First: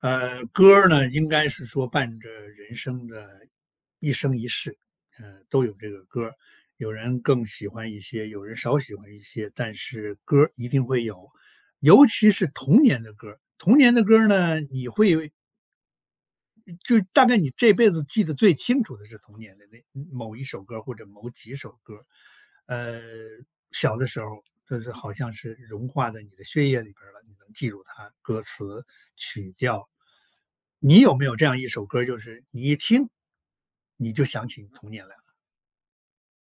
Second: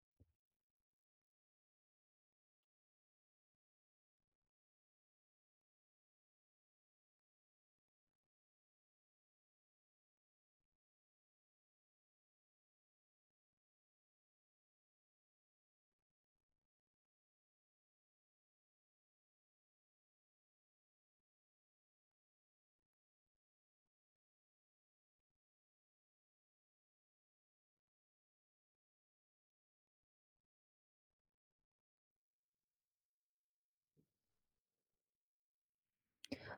歌儿呢，应该是说伴着人生的一生一世，都有这个歌儿。有人更喜欢一些，有人少喜欢一些，但是歌儿一定会有，尤其是童年的歌儿呢，就大概你这辈子记得最清楚的是童年的那某一首歌或者某几首歌。呃，小的时候就是好像是融化在你的血液里边儿了，你能记住它歌词、曲调。你有没有这样一首歌，就是你一听，你就想起你童年来了？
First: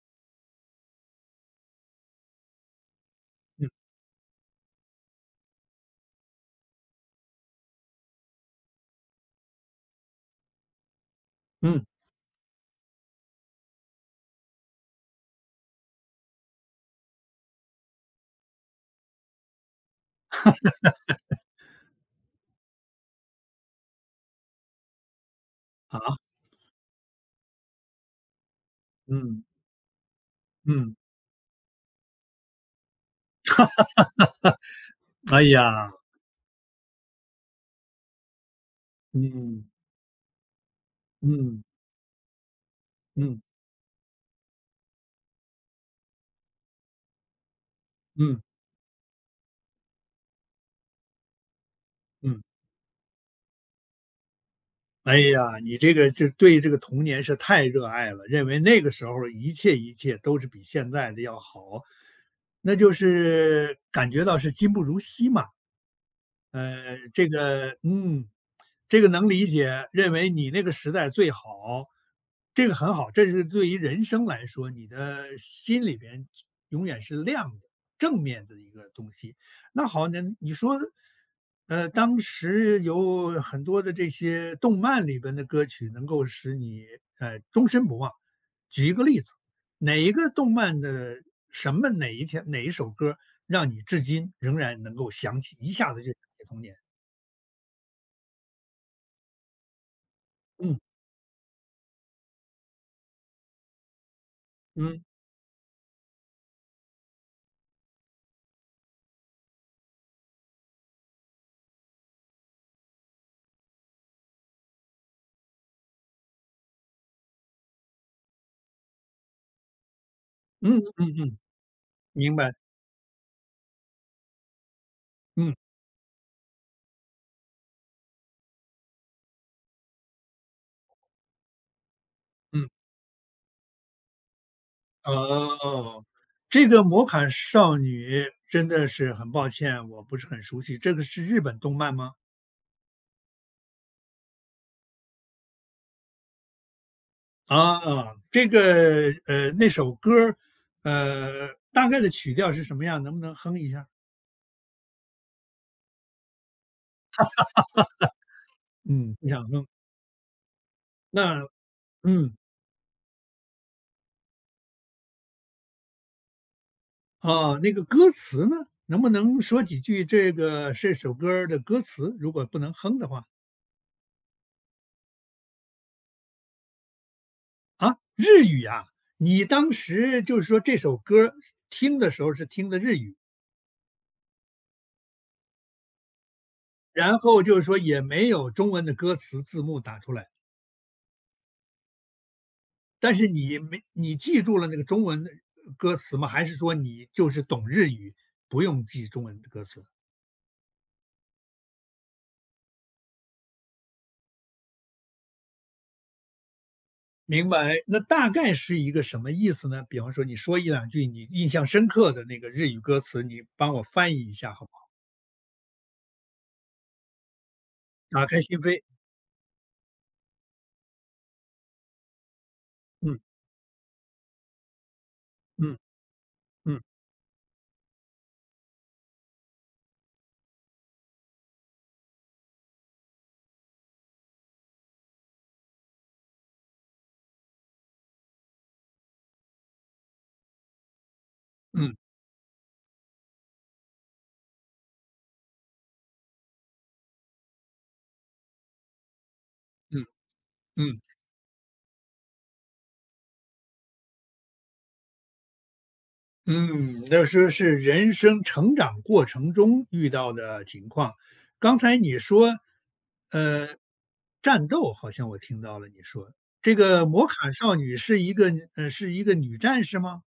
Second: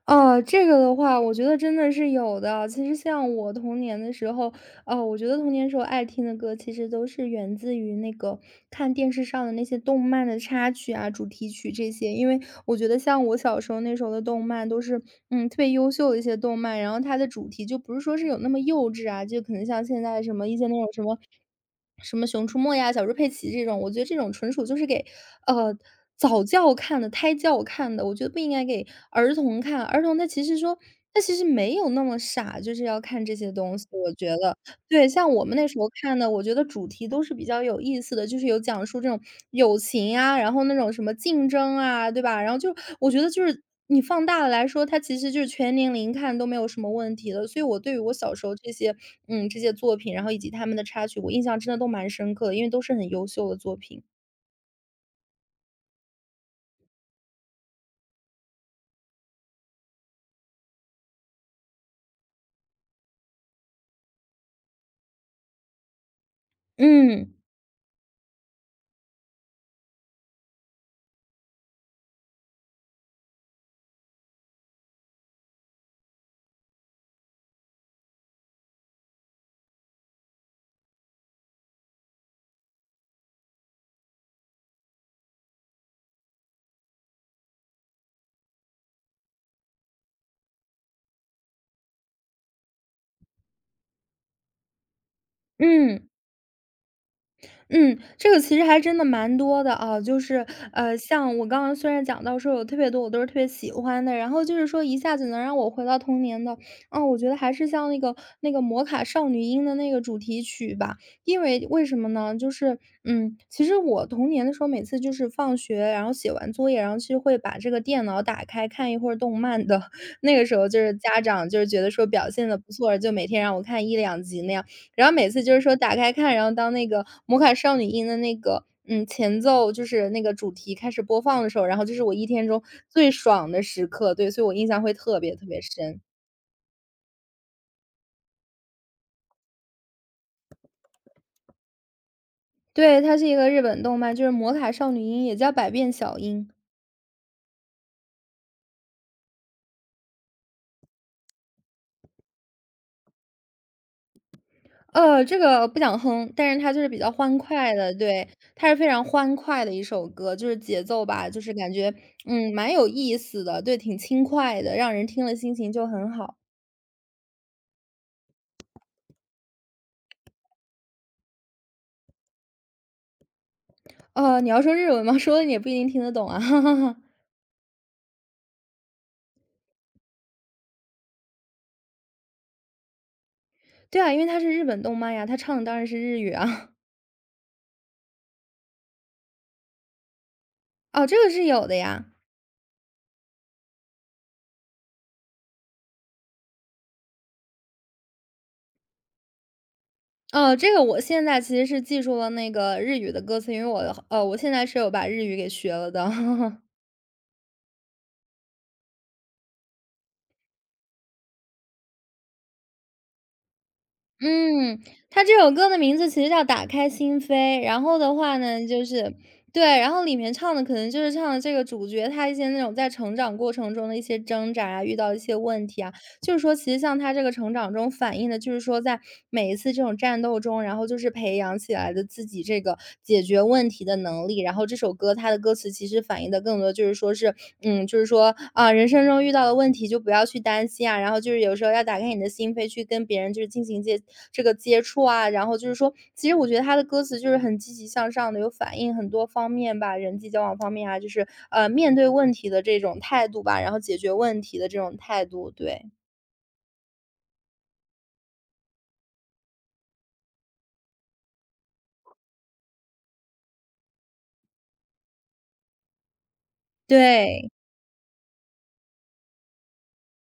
哦，这个的话，我觉得真的是有的。其实像我嗯童年的时候，哦，我觉得童年时候爱听的歌，其实都是源自于那个看电视上的那些动漫的插曲啊、主题曲嗯，这些。因为我觉得像我小时候那时候的动漫都是，特别优秀的一些动漫，然后它的主题就不是说是有那么幼稚啊，就可能像现在什么一些那种什么《熊出没》呀、《小猪佩奇》这种，我觉得这种纯属就是给呃啊，早教看的、胎教看的，我觉得不应该给儿嗯童看。儿童他其实说嗯，他其实没有那么傻，就是要看这些东西，我觉得。对，像哎我们那时候呀，看的，我觉得主题都是比较有意思的，就是有讲述这种嗯友情啊，然后那种什么竞嗯争啊，对吧？然后就我觉得嗯就是你放大了来说，它其实就是全年龄看都没有什么问题的。所以我对于我嗯小嗯时候这些，嗯，这些作品，然后以及他们的插曲，我印象真的都蛮深嗯。刻的，因为都是很优秀的作品。哎呀，你这个就对这个童年是太热爱了，认为那个时候一切一切都是比现在的要好，那就是感觉到是今不如昔嘛。这嗯，个嗯。这个能理解，认为你那个时代最好，这个很好，这是对于人生来说，你的心里边永远是亮的、正面的一个东西。那好，那你说，当时有很多的这些动漫里边的歌曲能够使你终身不忘。举一个例子，哪一个动漫的什么哪一天哪一首歌让你至今仍然能够想起，一下子就嗯。想起童年？嗯，这个其实还真的蛮多的啊，就是，嗯像我刚刚虽然讲到说有特别多我都是特别喜欢的，然后就是说一嗯下子能让我回到童年的，我觉得还是像那个《魔卡少女樱》的那个主题曲吧，因为为什么呢？就是，其实我童年的时候，每次就是放学，然后写完作业，然后其实会把这个电脑打开看一会儿动漫的，那个时候嗯就是嗯家嗯。长就是觉得说表明现白，的不错，就每天让我看一两集那样。然后每次嗯，就是说打开看，然后当那个《魔卡少女樱》的那个，前奏就是那个主题开始播放的时候，然后就是我一天中嗯，最爽的时刻，对，所以我印象会特别特别深。哦，这个《魔卡少女》真的是很抱歉，我不是很熟悉，这个是日本动漫吗？对，它是一个日本动漫，就是《魔卡少女樱》，也叫《百变小樱》。啊，这个，那首歌儿大概的曲调是什么样？能不能哼一下？这个不想哼，但是它就是比较欢快的，对，它是非常嗯。不欢想快哼，的一首歌，就是节奏吧，就那，是感觉，嗯，嗯，蛮有意思的，对，挺轻快的，让人听了心情就很好。哦，那个歌词呢？能不能说几句这首歌儿的歌词？如果不能哼的话。你要说日文吗？说了你也不一定听得懂啊。啊，日语啊？你当时就是说这首歌儿听的时候是听的日语？对啊，因为它是日本动漫呀，他唱的当然是日语啊。然后就是说也没有中文的歌词字幕打出来，哦，这个是有的呀。但是你没你记住了那个中文的歌词吗？还是说你就是懂日语，不用记中文的歌词？哦，这个我现在其实是记住了那个日语的歌词，因为我现在是有把日语给学了的。明白，那大概是一个什么意思呢？比方说你说一两句你印象深刻的那个日语歌词，你帮我翻译一下好不嗯，好？它这首歌的名字其实叫《打开心扉》，然后的打话开心呢，扉，就是对，然后里面唱的可能就是唱的这个主角他一些那种在成嗯长过程中的一些挣扎啊，遇到一些问嗯题啊。就是说，其实嗯像他这个成长中反映的，就是说在每一次这种战斗中，然后就是培养起来的自己这个解决问题的能力。然后这首歌它的歌词其实反映的更多就是说是，嗯，就是说啊，人生中遇到的问题就不要去担心啊，然后就是有时候要嗯打开你的心扉去跟别人就是进行接这个接触啊，然后就是说，其实我觉得他的歌词就是很积极向上的，有反映很多方面吧，嗯人际交往方面啊，嗯。就是面对问题的这种态度吧，然后解决问题的这种态度，对。嗯，那说是人生成长过程中遇到的情况。刚才你说，呃，战斗好像我听到了你说，这个摩对，卡少女是一个女战士吗？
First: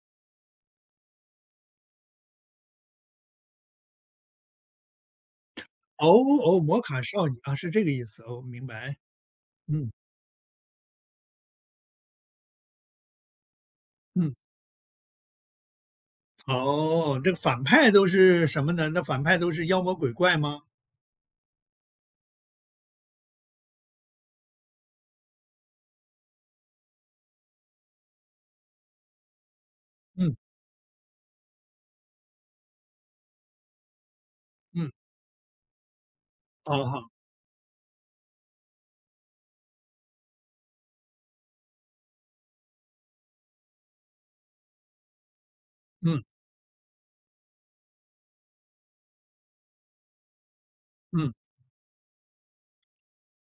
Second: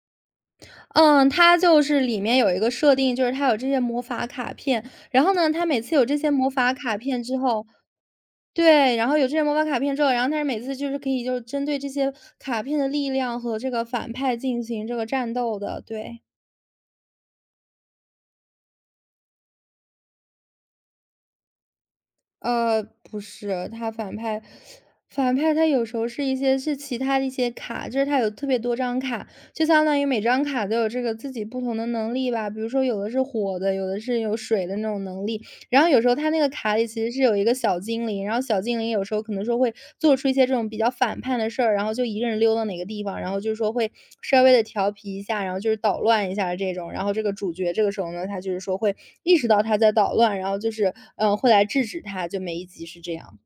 嗯，它就是里面有一个设定，就是它有这些魔法卡片，然后呢，它每次有哦这些魔哦，法摩卡卡片少之女啊，后是这个意思，哦，明白。对，然后有这些魔法卡嗯片之后，然后它是每次就是可以就是针对这些卡片的力量和这个反嗯，派进行这个战斗的，对。哦，这个反派都是什么呢？那反派都是妖魔鬼怪吗？不是，它反派它有时候是一些是其他的一些卡，就是它有特别多张卡，就相当于每嗯张卡都有这个自己不同的能力吧，比如说有的是火的，有的是有水的那嗯，种能力，然后有时候他那个卡哦里好，其实是有一个小精灵，然后小精灵有时候可能说会做出一些这种比较反叛的事儿，然后就一个人溜到哪个地方，然后就是说会稍微的调皮一下，然后就是捣嗯乱一下这种。然后这个主角这个时候呢，他就是说会意识到他在捣乱，然后就是，嗯，会来制止他，就每一集是这样。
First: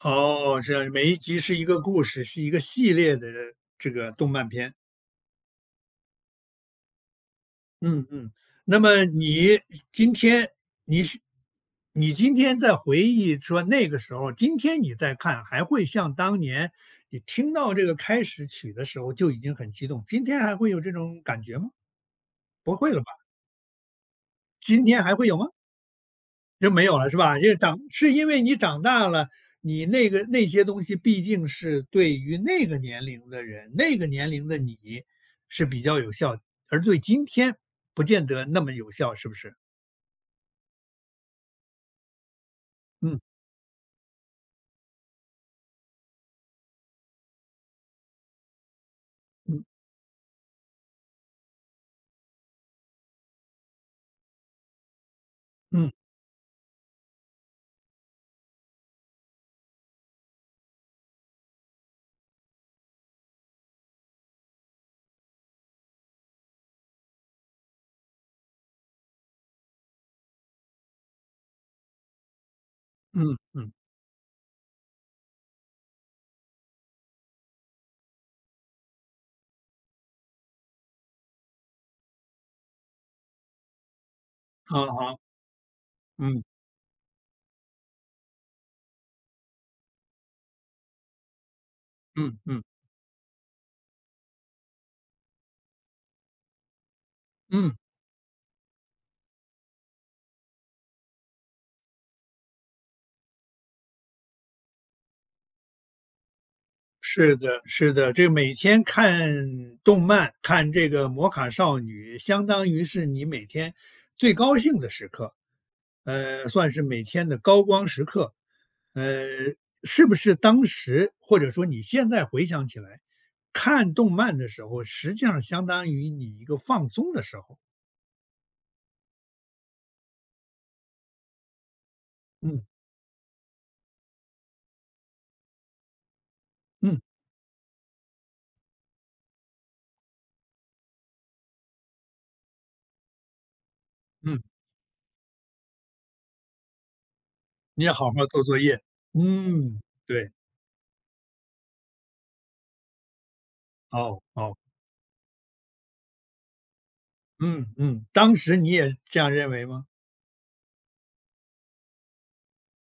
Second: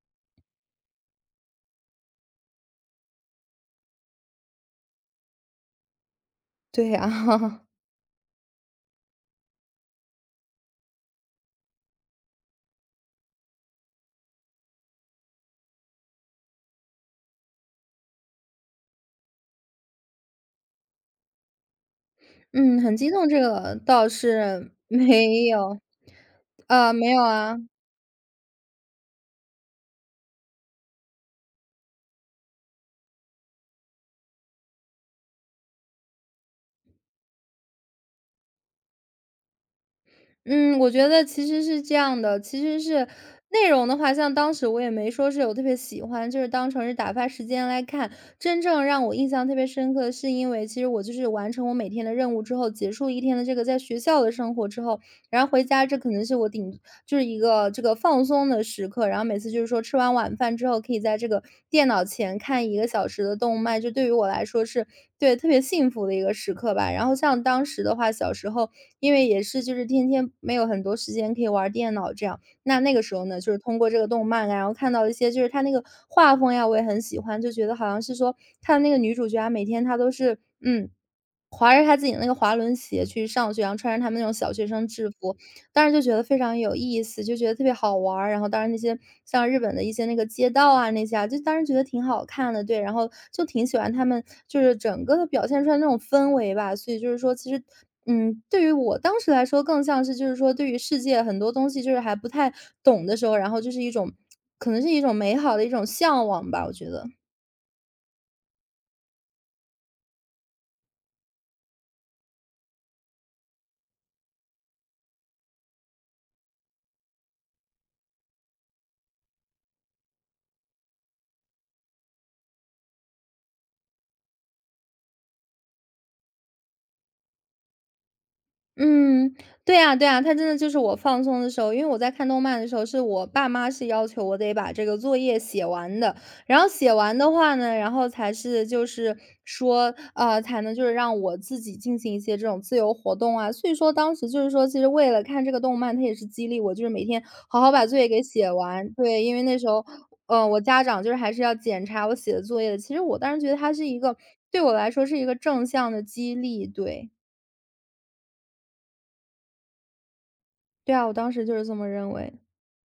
哦，这样每一集是一个故事，是一个系列的这个动漫片。对啊，嗯嗯，那么今天你是你今天在回忆说那个时候，今天你再看还会像当年你听到这个开始曲的时候就已经很激动，今天还会有这种感觉吗？不嗯，会很了吧？激动这个倒是今天还会有吗？没有。就没啊，有没了是有吧？因为啊。长是因为你长大了，你那些东西毕竟是对于那个年龄的人，那个年龄的你是比较有效，而对今天不见得那么有效，是不是？嗯，我觉得其实是这样的，其实是嗯。内容的话，像当时我也没说是有特别喜欢，就是当成是打发时间来看。真正让我印象特嗯别深刻，是因为其实我就是完成我每天的任务之后，结束一天的这个在学校的生活之后，然后回家嗯这可能是就是一个这个放松的时刻，然后每次就是说吃完晚饭之后，可以在这个电脑前看一个小时的动漫，就对于我来说是对特别幸福的一个时刻吧。然后像当时的话，小时候因为也是就是天天没有很多时间可以玩电脑这样，那个时候嗯呢，就是嗯，通过这个动漫啊，然后看到一些就是它那个画风呀，我也很喜欢，就觉得好像是说看那个女主角啊，每天她都是嗯。划着他自己的那个滑轮鞋去上学，然后穿着他们那种小学好生制好，服，当时就觉得非嗯常有意思，就觉得特别好玩儿。然后当然那些像日本的一些那个街道啊那些啊，就当时觉得挺好嗯看嗯的，对，然后就挺喜欢他们就是整个的表现出来那种氛围吧。所以就是说其实，嗯，嗯，对于我当时来说更像是就是说对于世界很多东西就是还不太懂的时候，然后就是一种可能是一种美好的一种向往吧，我觉得。是的，是的，这每天看动漫，看这个《魔卡少女》，相当于是你每天最高兴的时刻，算是每天的高光时刻。呃，是不是当时或者说你现在回想起来，看动漫的时候，实际上相当于你一个放松的时候？嗯，对呀对呀，他真的就是我放松的时候，因为我在看动漫嗯的时候，是我爸妈是要求我得把这个作业写完的，然后写嗯完的话呢，然后才是就是说，才能就是让我自己进行一些这种自由活动啊。所以说当时嗯，就是说，其实为了看这个动漫，它也是激励我，就是每天好好你把也作业好给好做写作业。完。对，因为那时嗯，候，对，我家长就是还是要检查我写的作业的。其实我当时觉得它是一个哦哦。对我来说是一个正向的激励，对。嗯嗯，当时你也这样认为吗？对啊，我当时就是这么认为。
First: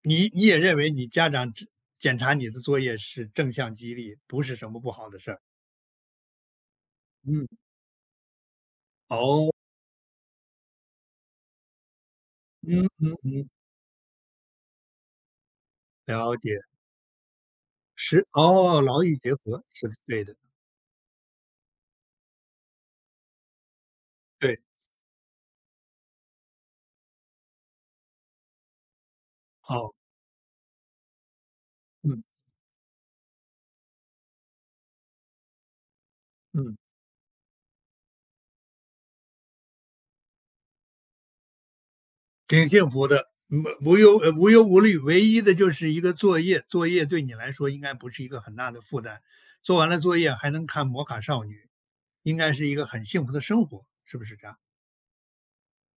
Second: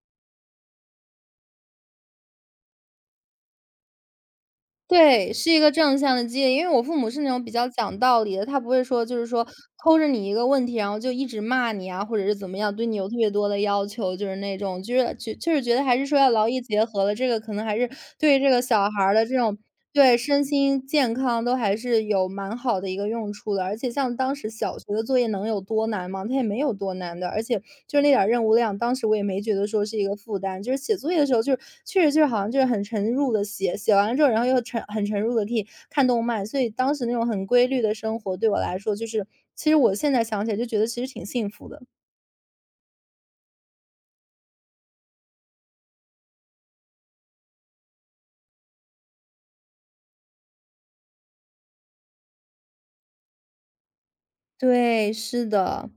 你也认为你家长只检查你的作业是正向激励，不是什么不好的事对，儿？是一个正向的激励，因为我父母是那种嗯，比较讲道理的，他不会说就是说哦，抠着你一个问题，然后就一直骂你啊，或者是怎么样，嗯对你有嗯特别多嗯，的要求，就是那种，就是觉得还是说要了劳解，逸结合了，这个可能还是是，对于这个哦，小劳孩儿逸的结这种合是对对是。的，身心健康都还是有蛮好的一个用处的。而且像当时对，小学的作业能有多难吗？它也没有多难的，而且就是那点儿任务量，当时我也没觉得说哦，是一个负担。就是写作业的时候，就是确实就嗯是好像就是很沉入的写，写完了之后，然后又沉很沉入的可以看动漫，所以嗯，当时那种很规律的生活对我来说，就是其实我现在想起来就觉得其实挺幸福的。挺幸福的，无忧无虑，唯一的就是一个作业，作业对你来说应该不是一个很大的负担，做完了作业还能看《摩卡少女》，应该是一个很幸福的生活，是不是这样？对，是的。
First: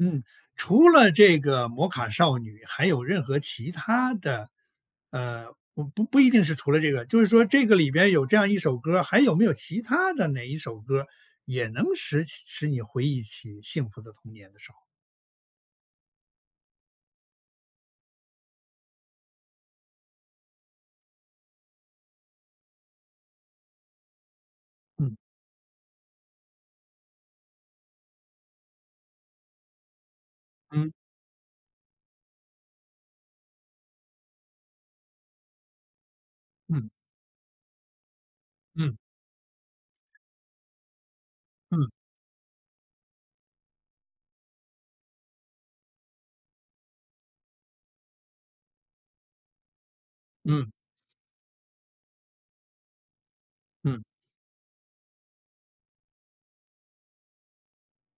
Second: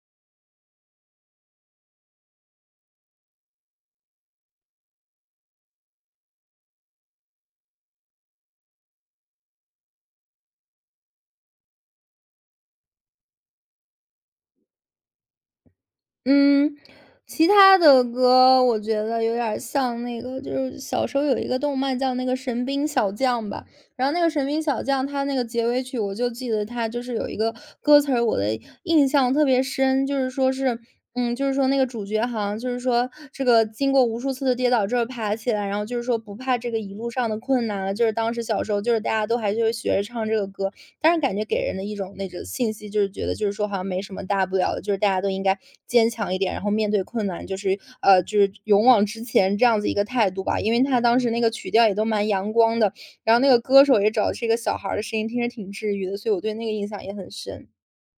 嗯，除了这个摩卡少女，还有任何其他的，呃，我不一定是除了这个，就是说这个里边有这样一首歌，还有没有其他的哪一首歌也能使你回忆起幸福的童年的时候？嗯，其他的歌我觉得有点儿像那个，就是小时候有一个动漫叫那个《神兵小将》吧，然后那个神兵小将，嗯他那个结尾曲，我就记得他就是有一个歌词儿，我的印象特别深，就是说是，嗯就是说那个主角好像就是说这个经过无数次的跌倒之后爬起来，然后就是说不怕这个嗯一路上的困难了。就是当时小时候，就嗯是大家都还就是学着唱这个歌，但是感觉给人的嗯一种那种信息，就是觉得就是说好像没什么大不了的，就是大家都应该坚强一点，然后面对困难，就是就是勇往直前这样子一个态度吧。嗯因为他当时那个曲调也都蛮阳光的，然后那个歌手嗯。也找的是一个小孩儿的声音，听着挺治愈的，所以我对那个印象也很深。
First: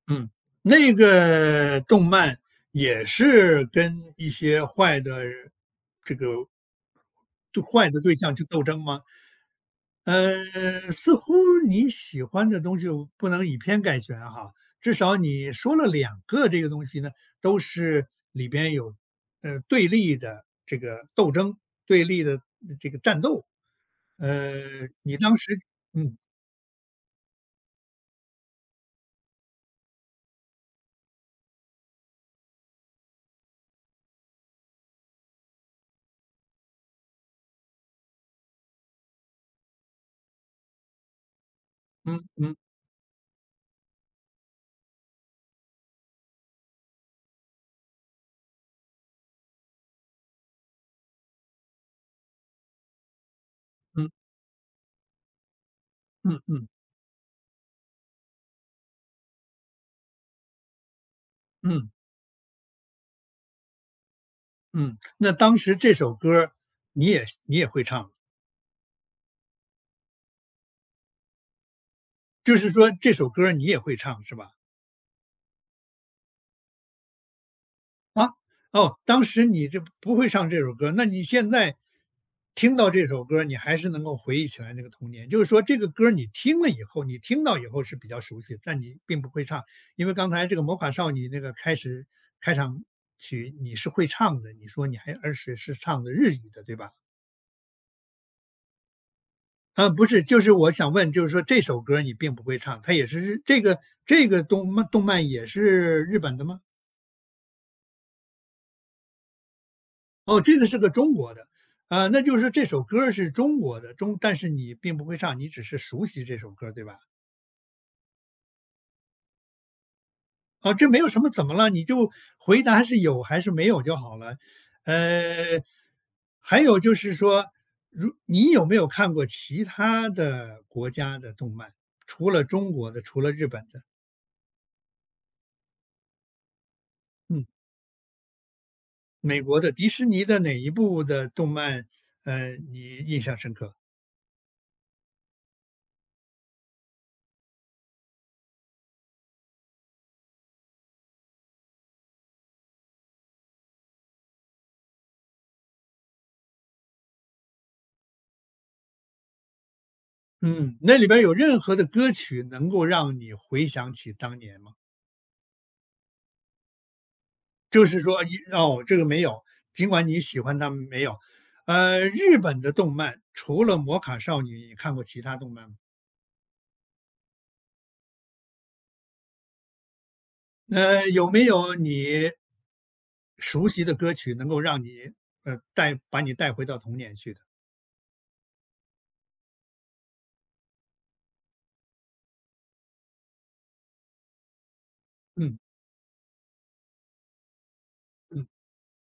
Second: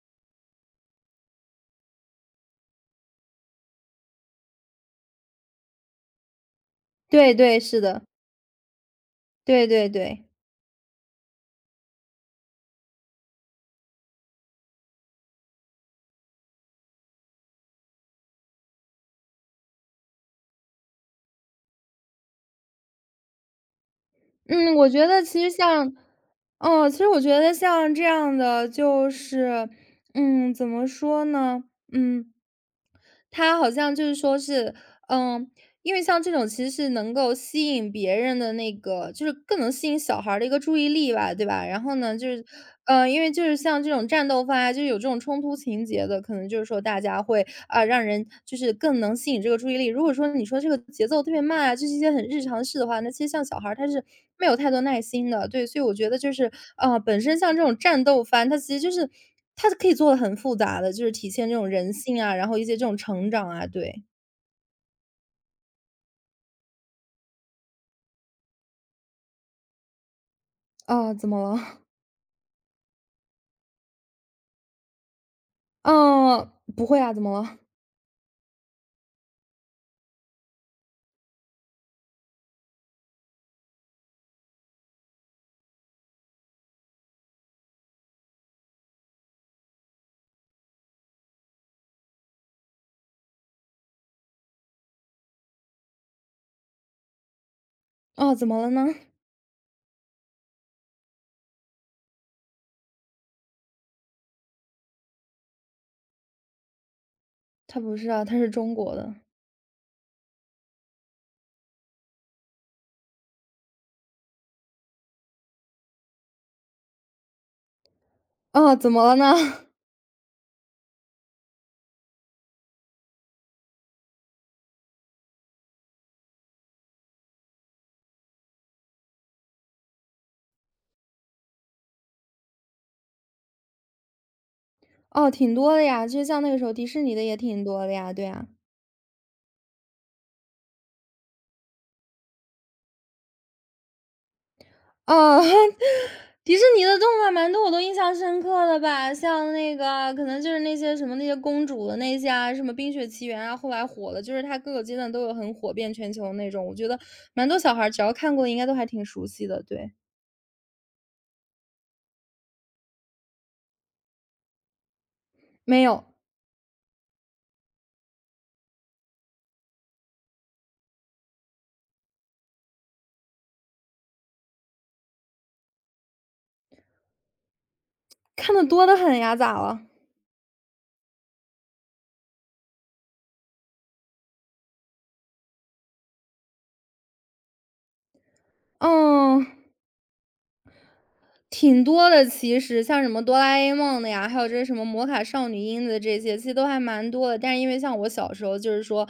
嗯，那个动漫也是跟一些坏的这个对对，就是坏的的，对象去斗争吗？对对对。呃，似乎你喜欢的东西不能以偏概全哈，至少你说了2个这个东西呢，都是里边有对立的这个斗争，对立的这个战斗。呃，嗯，我觉你得当其实时。像嗯哦，其实我觉得像这样的就是，怎么说呢？嗯，他好像就是说是，嗯，因为像这种其实是能够吸引别人的那个就是更能吸引小孩儿的一个注意力吧，对吧？然后呢，嗯就是嗯因为就是像这种战斗番啊，就是有这种冲突情节的，可能就是说大家会，啊，让人就是更能吸引这个注意力。如果说你说这个节奏特别慢啊，就是一些很日常的事的话，那其实像小孩儿他是嗯嗯没有太多耐心的。对，所以我觉得就嗯是，嗯啊，本身像这种战斗番，它其实就是它是可以做的很复杂的，就是体现这种嗯。人性啊，然后一些这种成长啊，对。嗯，那当时这首歌儿你也会唱，啊，怎么了？就是说这首歌儿你也会唱是吧？嗯，不会啊，怎么了？啊，哦，当时你这不会唱这首歌儿，那你现在听到这首歌儿，你还是能够回忆起来那个童年。就是说这个歌儿你听了以后，你听到以后是比较熟悉，但你并不会唱，因为刚才这个《魔法少女》那个开场曲你是会唱的，你说而且是唱的日语的，对吧？哦，怎么了呢？不是，就是我想问，就是说这首歌你并不会唱，它也是日这个这个动漫动漫也是日本的吗？它不是啊，它是中国的。哦，这个是个中国的，啊，那就是说这首歌是中国的，但是你并不会唱，你只是熟悉这首歌对吧？哦，怎么了呢？啊，这没有什么怎么了，你就回答是有还是没有就好了。呃，还有就是说，你有没有看过其他的国家的动漫？除了中国的，除了日本的，哦，挺多的呀，就像那个时候迪士尼的也嗯。挺多的呀，对啊。美国的迪士尼的哪一部的动漫，你印象深刻？哦，迪士尼的动漫蛮多我都印象深刻的吧，像那个可能就是那些什么那些公主的那些啊，什么《冰雪奇缘》啊，后来火了，就是它各个阶段都有很火遍全球的那种，我觉得蛮多小孩儿只要看过应该都还挺熟悉的，对。嗯，那里边儿有任何的歌曲能够让你回想起当年吗？没有，就是说哦，这个没有，尽管你喜欢他们没有。日本的动漫除了《摩卡少女》，你看过其他动漫吗？看的多的很呀，咋了？有没有你熟悉的歌曲能够让你，把你带回到童年去的？嗯。挺多的，其实像什么哆啦 A 梦的呀，还有这什么魔卡少女樱的这些，其实都还蛮多的。但是因为像我小时嗯候，就是说，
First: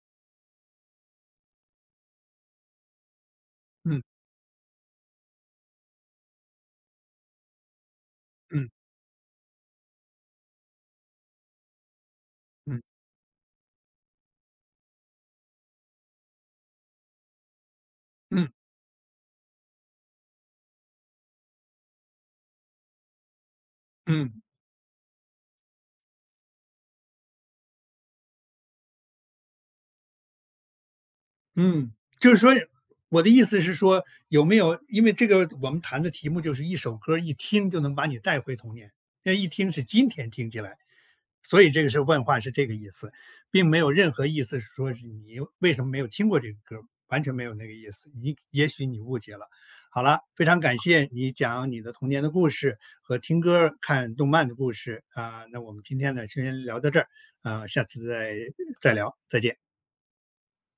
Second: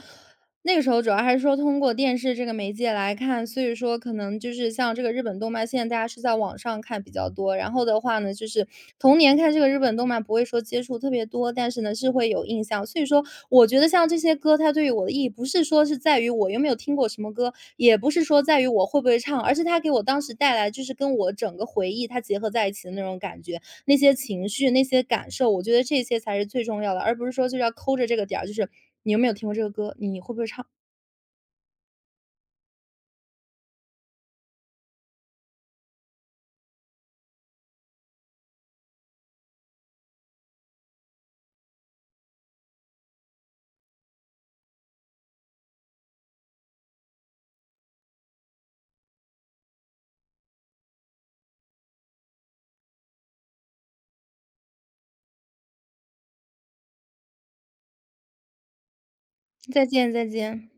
那个时候主要还是说通过电视这个媒介来看，所以说嗯可能就是像这个日本动漫，现在大家是在网上看比较多。然后的话呢，就是嗯童年看这个日本动漫不会说接触特别多，但是呢是会有印嗯嗯象。所以说，我觉得像这些歌，它对于我的意义不是说是在于我有没有听过什么歌，也不是嗯说嗯在于我会不会唱，而是它给我当时带来就是跟我整个回忆它结合在一起的那种感觉。那些嗯。情绪、那些感受，我觉得这些才是最重要的，而不是说就是要抠着这个点儿，就是你有没有听过这个歌，你会不会唱？嗯，就是说我的意思是说，有没有因为这个我们谈的题目就是一首歌儿一听就能把你带回童年，那一听是今天听起来，所以这个是问话是这个意思，并没有任何意思是说是你为什么没有听过这个歌儿，完全没有那个意思，你也许你误解了。好了，非常感谢你讲你的童年的故事和听歌儿、看动漫的故事啊，那我们今天呢先聊到这儿啊，下次再聊，再见。再见再见。